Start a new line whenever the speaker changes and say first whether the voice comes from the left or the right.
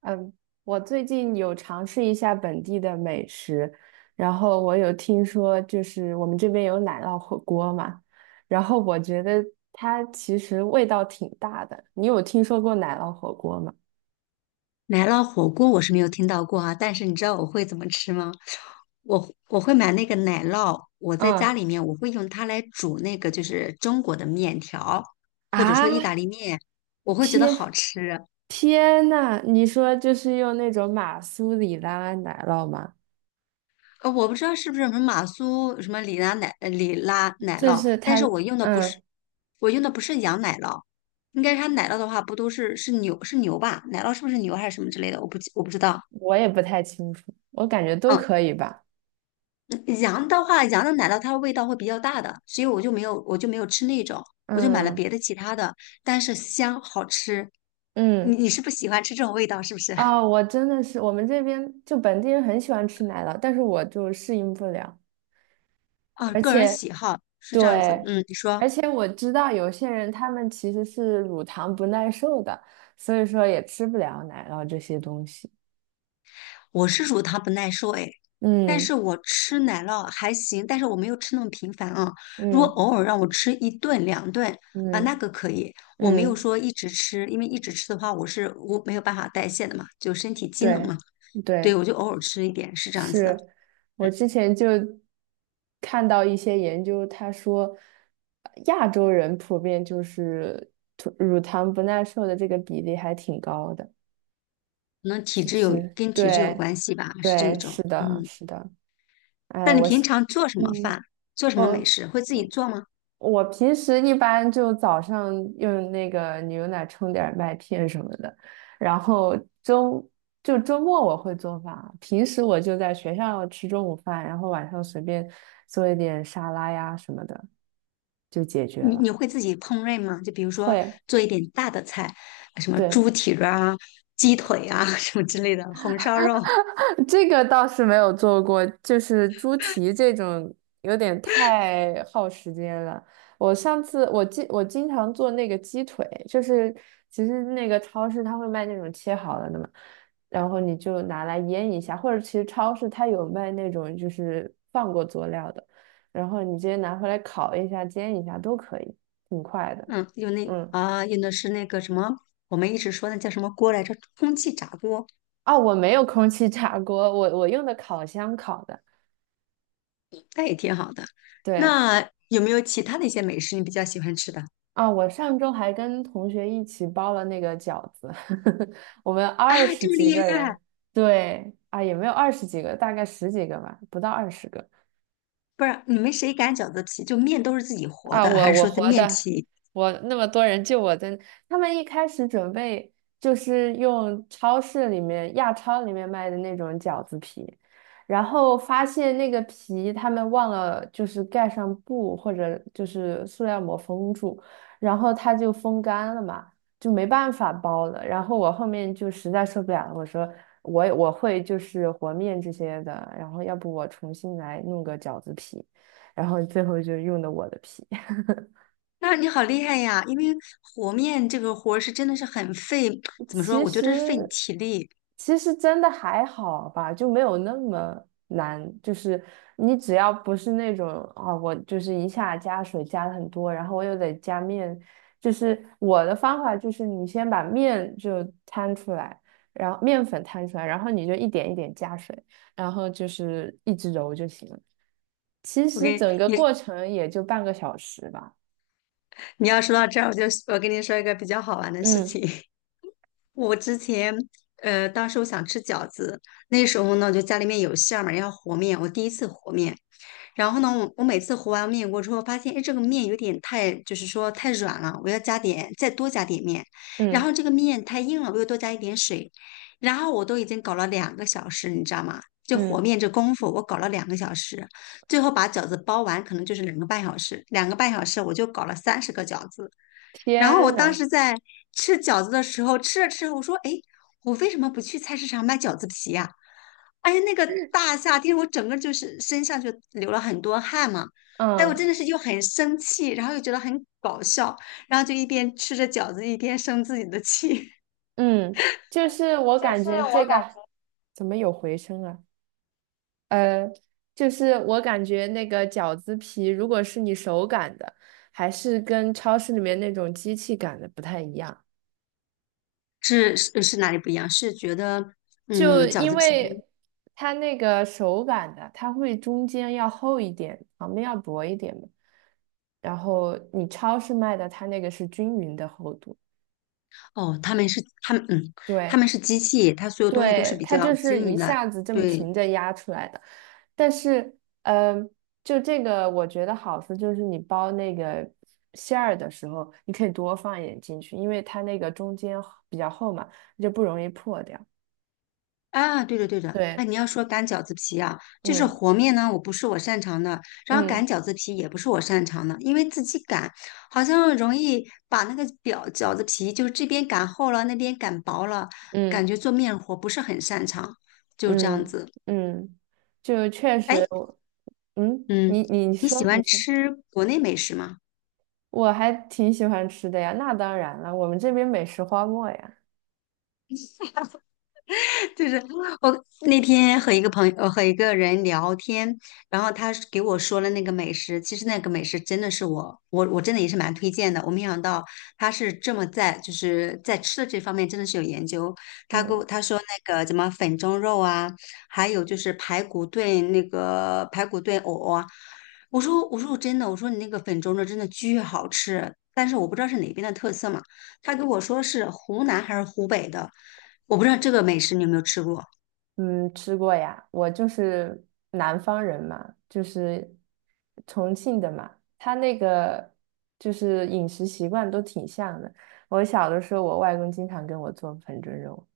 right: 嗯，我最近有尝试一下本地的美食，然后我有听说，就是我们这边有奶酪火锅嘛，然后我觉得它其实味道挺大的。你有听说过奶酪火锅吗？
left: 奶酪火锅我是没有听到过啊，但是你知道我会怎么吃吗？我会买那个奶酪，我在家
right: 嗯
left: 里面我会用它来煮那个就是中国的面条，或者
right: 啊，
left: 说意大利面，我会觉得
right: 天
left: 好吃。
right: 天呐，你说就是用那种马苏里拉奶酪吗？
left: 我不知道是不是什么马苏什么里拉奶里拉奶
right: 就
left: 酪，
right: 是
left: 但
right: 它。
left: 是我用的不
right: 嗯，
left: 是羊奶酪，应该是它奶酪的话不都是是牛吧？奶酪是不是牛还是什么之类的？我不知道。
right: 我也不太清楚，我感觉都
left: 嗯。
right: 可以吧。
left: 羊的话，羊的奶酪它的味道会比较大的，所以我就没有吃那种，我就买了
right: 嗯
left: 别的其他的，但是香好吃。你
right: 嗯。
left: 你是不喜欢吃这种味道是不是？
right: 啊、我真的是，我们这边就本地人很喜欢吃奶酪，但是我就适应不了。
left: 啊，
right: 而
left: 个人
right: 且
left: 喜好是这样子。
right: 对，
left: 嗯，你说
right: 而且我知道有些人他们其实是乳糖不耐受的，所以说也吃不了奶酪这些东西。
left: 我是乳糖不耐受哎，但
right: 嗯
left: 是我吃奶酪还行，但是我没有吃那么频繁啊。如果
right: 嗯
left: 偶尔让我吃一顿两顿啊，那
right: 嗯
left: 个可以，我没有
right: 嗯，
left: 说一直吃，因为一直吃的话，我没有办法代谢的嘛，就身体机能嘛。
right: 对
left: 对，
right: 对，
left: 我就偶尔吃一点，是这样子的。
right: 是。我之前就看到一些研究，他说亚洲人普遍就是乳糖不耐受的这个比例还挺高的。
left: 可能体
right: 就
left: 质有
right: 是对
left: 关系吧，是这
right: 对，
left: 种。
right: 是的，
left: 嗯，
right: 是的。哎，
left: 那你平常做什么
right: 嗯，
left: 饭？做什么美
right: 我
left: 食？会自己做吗？
right: 我平时一般就早上用那个牛奶冲点儿麦片什么的，然后周周末我会做饭，平时我就在学校吃中午饭，然后晚上随便做一点沙拉呀什么的就解决
left: 你
right: 了。
left: 会自己烹饪吗？就比如说
right: 会，
left: 做一点大的菜，什么
right: 对，
left: 猪蹄儿啊、鸡腿啊 什么之类的，红烧肉。
right: 这个倒是没有做过，就是猪蹄这种有点太耗时间了。我上次我经常做那个鸡腿，就是其实那个超市它会卖那种切好了的嘛，然后你就拿来腌一下，或者其实超市它有卖那种就是放过佐料的，然后你直接拿回来烤一下、煎一下都可以，挺快的。
left: 嗯，
right: 嗯，
left: 用的是那个什么，我们一直说那叫什么锅来着？空气炸锅，
right: 哦，我没有空气炸锅，我用的烤箱烤的。
left: 那也挺好的。
right: 对，
left: 那有没有其他的一些美食你比较喜欢吃的
right: 啊，我上周还跟同学一起包了那个饺子，我们二
left: 啊？
right: 十
left: 这么
right: 几
left: 厉
right: 个
left: 害！
right: 人，对，啊，也没有二十几个，大概十几个吧，不到20个。
left: 不是，你们谁擀饺子皮？就面都是自己和
right: 啊，
left: 的，还
right: 我
left: 是
right: 我
left: 说在
right: 活
left: 面
right: 的，
left: 皮？
right: 我那么多人救我的，他们一开始准备就是用超市里面亚超里面卖的那种饺子皮，然后发现那个皮他们忘了就是盖上布或者就是塑料膜封住，然后它就风干了嘛，就没办法包了。然后我后面就实在受不了了，我说我会就是和面这些的，然后要不我重新来弄个饺子皮，然后最后就用的我的皮。
left: 那你好厉害呀！因为和面这个活儿是真的是很费，怎么说？
right: 其
left: 我觉得是费你
right: 实
left: 体力。
right: 其实真的还好吧，就没有那么难。就是你只要不是那种啊，我就是一下加水加的很多，然后我又得加面。就是我的方法就是你先把面就摊出来，然后面粉摊出来，然后你就一点一点加水，然后就是一直揉就行了。其
left: 我
right: 实
left: 给
right: 整个
left: 你，
right: 过程也就半个小时吧。
left: 你要说到这儿，我就我跟你说一个比较好玩的事
right: 嗯
left: 情。我之前，当时我想吃饺子，那时候呢，就家里面有馅儿嘛，要和面。我第一次和面，然后呢，我每次和完面锅之后，发现哎，这个面有点太，就是说太软了，我要加点，再多加点面。然
right: 嗯
left: 后这个面太硬了，我又多加一点水。然后我都已经搞了两个小时，你知道吗？就和
right: 嗯，
left: 面这功夫，我搞了两个小时，最后把饺子包完，可能就是两个半小时。两个半小时我就搞了30个饺子。然后我
right: 天
left: 当
right: 呐，
left: 时在吃饺子的时候，吃着吃着，我说："哎，我为什么不去菜市场买饺子皮呀、哎呀，那个大夏天，我整个就是身上就流了很多汗嘛。哎，我真
right: 嗯。
left: 的是又很生气，然后又觉得很搞笑，然后就一边吃着饺子一边生自己的气。
right: 嗯，就
left: 是，
right: 是我
left: 就
right: 感
left: 是
right: 觉
left: 我
right: 这
left: 感
right: 个怎么有回声啊？呃，就是我感觉那个饺子皮，如果是你手擀的，还是跟超市里面那种机器擀的不太一样。
left: 是哪里不一样？是觉得
right: 就
left: 嗯，饺
right: 因
left: 子皮
right: 为它那个手擀的，它会中间要厚一点，旁边要薄一点嘛。然后你超市卖的，它那个是均匀的厚度。
left: 哦，他们嗯，他
right: 对，
left: 们是机器，它所有东西都是
right: 对，
left: 比
right: 它
left: 较
right: 就是
left: 均
right: 一
left: 匀的，
right: 下子这么
left: 对，
right: 平着压出来的，但是，就这个我觉得好处就是你包那个馅儿的时候，你可以多放一点进去，因为它那个中间比较厚嘛，就不容易破掉。
left: 啊，对的对的，
right: 对，
left: 哎，你要说擀饺子皮啊，就是
right: 嗯
left: 和面呢，我不是我擅长的，然后擀
right: 嗯
left: 饺子皮也不是我擅长的，因为自己擀好像容易把那个饺子皮就是这边擀厚了，那边擀薄了，
right: 嗯
left: 感觉做面活不是很擅长，就这样
right: 嗯
left: 子。
right: 嗯，就确
left: 哎，
right: 实我。嗯，你
left: 嗯，
right: 你
left: 你喜
right: 说你
left: 欢
right: 说，
left: 吃国内美食吗？
right: 我还挺喜欢吃的呀，那当然了，我们这边美食荒漠呀。
left: 就是我那天和一个朋友和一个人聊天，然后他是给我说了那个美食，其实那个美食真的是我真的也是蛮推荐的。我没想到他是这么在在吃的这方面真的是有研究。他给
right: 嗯。
left: 我他说那个什么粉蒸肉啊，还有就是排骨炖那个排骨炖藕啊。我真的我说你那个粉蒸肉真的巨好吃，但是我不知道是哪边的特色嘛。他跟我说是湖南还是湖北的。我不知道这个美食你有没有吃过？
right: 嗯，吃过呀，我就是南方人嘛，就是重庆的嘛，他那个就是饮食习惯都挺像的。我小的时候，我外公经常给我做粉蒸肉。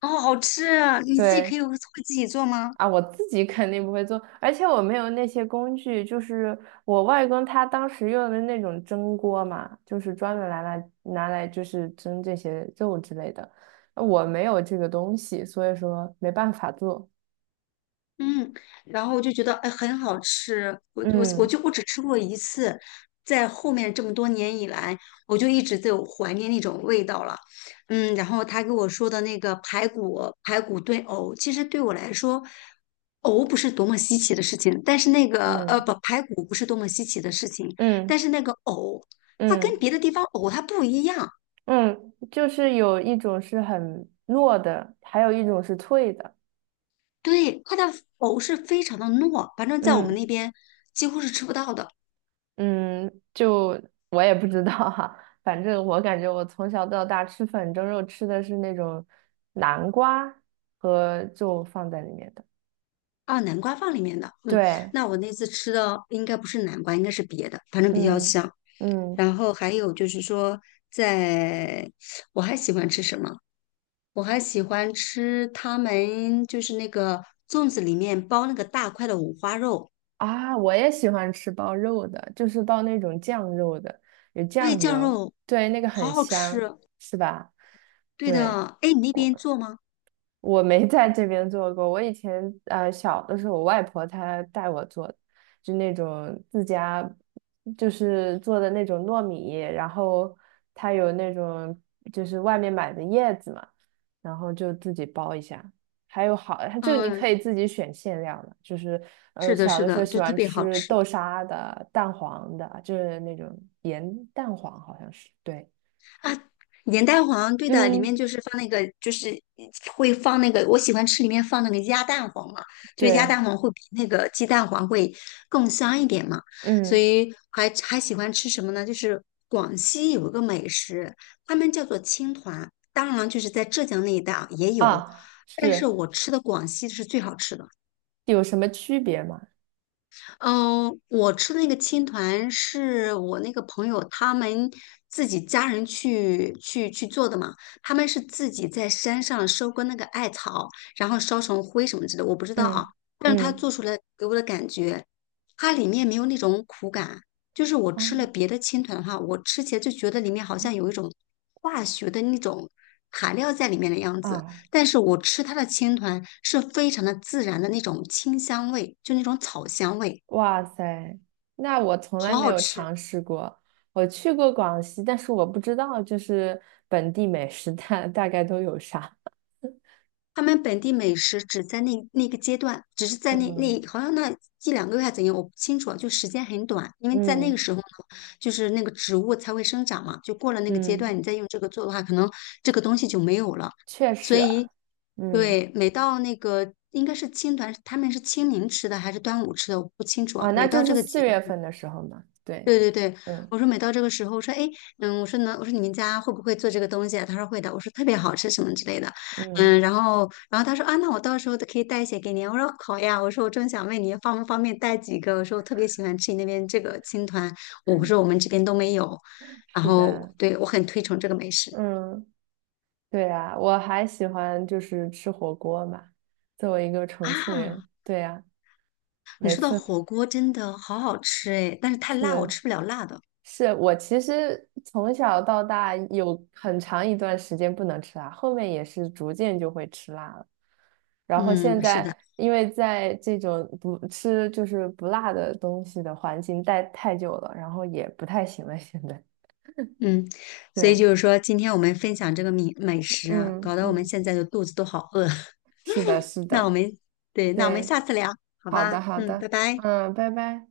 left: 哦，好吃啊！你自己
right: 对
left: 会自己做吗？
right: 啊，我自己肯定不会做，而且我没有那些工具。就是我外公他当时用的那种蒸锅嘛，就是专门拿来就是蒸这些肉之类的。我没有这个东西，所以说没办法做。
left: 嗯，然后我就觉得哎很好吃，
right: 嗯
left: 我只吃过一次，在后面这么多年以来，我就一直在有怀念那种味道了。嗯，然后他给我说的那个排骨炖藕，其实对我来说，藕不是多么稀奇的事情，但是那个呃
right: 嗯。
left: 不排骨不是多么稀奇的事情，但
right: 嗯
left: 是那个藕它跟
right: 嗯
left: 别的地方藕它不一样，
right: 嗯，就是有一种是很糯的，还有一种是脆的。
left: 对，它的藕是非常的糯，反正在我们那
right: 嗯
left: 边几乎是吃不到的
right: 嗯，就我也不知道哈，反正我感觉我从小到大吃粉蒸肉吃的是那种南瓜和就放在里面的。
left: 啊。南瓜放里面的，嗯，
right: 对，
left: 那我那次吃的应该不是南瓜，应该是别的，反正比较
right: 嗯
left: 香。
right: 嗯
left: 然后还有就是说在，我还喜欢吃什么？我还喜欢吃他们就是那个粽子里面包那个大块的五花肉，
right: 啊，我也喜欢吃包肉的，就是包那种酱肉的，有
left: 对，
right: 酱
left: 酱
right: 油，
left: 肉
right: 对，那个
left: 好
right: 很
left: 好
right: 香，
left: 吃。
right: 是吧？
left: 对
right: 对。
left: 的，哎，你那边
right: 我。
left: 做吗？
right: 我没在这边做过，我以前小的时候，我外婆她带我做的就那种自家就是做的那种糯米，然后它有那种就是外面买的叶子嘛，然后就自己包一下。还有好，它就你可
left: 嗯，
right: 以自己选馅料的，就是
left: 是的，
right: 小
left: 是
right: 的时候
left: 的，
right: 喜
left: 就特
right: 欢
left: 别好
right: 吃
left: 吃。
right: 豆沙的、蛋黄的，就是那种盐蛋黄好像是。对，
left: 盐蛋黄，对的，里面
right: 嗯，
left: 就是放那个，我喜欢吃里面放那个鸭蛋黄嘛，就是鸭
right: 对，
left: 蛋黄会比那个鸡蛋黄会更香一点嘛，所
right: 嗯
left: 以还喜欢吃什么呢？就是广西有一个美食，他们叫做青团，当然了就是在浙江那一带啊也有，
right: 啊
left: 但是
right: 是。
left: 我吃的广西是最好吃的。
right: 有什么区别吗？
left: 嗯，我吃的那个青团是我那个朋友他们自己家人去做的嘛，他们是自己在山上收割那个艾草，然后烧成灰什么之类的，我不知道啊，
right: 嗯
left: 但是他
right: 嗯，
left: 做出来给我的感觉，它里面没有那种苦感，就是我
right: 啊
left: 吃了别的青团的话，我吃起来就觉得里面好像有一种化学的那种材料在里面的样子。
right: 啊，
left: 但是我吃它的青团是非常的自然的那种清香味，就那种草香味。
right: 哇塞，那我从来
left: 好
right: 没
left: 好
right: 有
left: 吃。
right: 尝试过。我去过广西，但是我不知道就是本地美食大概都有啥。
left: 他们本地美食只在那个阶段，只是在
right: 嗯
left: 好像那1两个月还怎样，我不清楚啊，就时间很短，因为在那个
right: 嗯
left: 时候呢，就是那个植物才会生长嘛，就过了那个阶
right: 嗯，
left: 段，你再用这个做的话，可能这个东西就没有了。
right: 确
left: 所
right: 实，
left: 以，
right: 嗯
left: 对，每到那个应该是青团，他们是清明吃的还是端午吃的，我不清楚
right: 啊，
left: 啊。
right: 那
left: 每
right: 就
left: 到这
right: 是
left: 个
right: 四
left: 节
right: 月份的时候嘛。对，
left: 对对对，
right: 嗯
left: 我说每到这个时候，我说哎，诶嗯，我说你们家会不会做这个东西啊？他说会的，我说特别好吃什么之类的，
right: 嗯，
left: 嗯，然后他说啊，那我到时候都可以带一些给你啊我说好呀，我说我正想问你方不方便带几个，我说我特别喜欢吃你那边这个青团，我说我们这边都没有，然
right: 是
left: 后
right: 的，
left: 对我很推崇这个美食
right: 嗯，对啊，我还喜欢就是吃火锅嘛。作为一个重庆
left: 啊。
right: 人，对呀。
left: 你
right: 每
left: 说到
right: 次
left: 火锅真的好好吃哎，但是太辣，我
right: 是。
left: 吃不了辣的。
right: 是。我其实从小到大有很长一段时间不能吃辣，后面也是逐渐就会吃辣了。然后现
left: 嗯，是的。
right: 在因为在这种不吃就是不辣的东西的环境待太久了，然后也不太行了。现在
left: 嗯，所以
right: 对，
left: 就是说，今天我们分享这个米美食啊，
right: 嗯
left: 搞得我们
right: 嗯，
left: 现在的肚子都好饿。
right: 是的，是
left: 那我
right: 的，
left: 们，对，那我们
right: 对，
left: 下次聊，好
right: 好的
left: 吧？
right: 好
left: 嗯，拜
right: 的，
left: 拜。
right: 嗯，拜拜。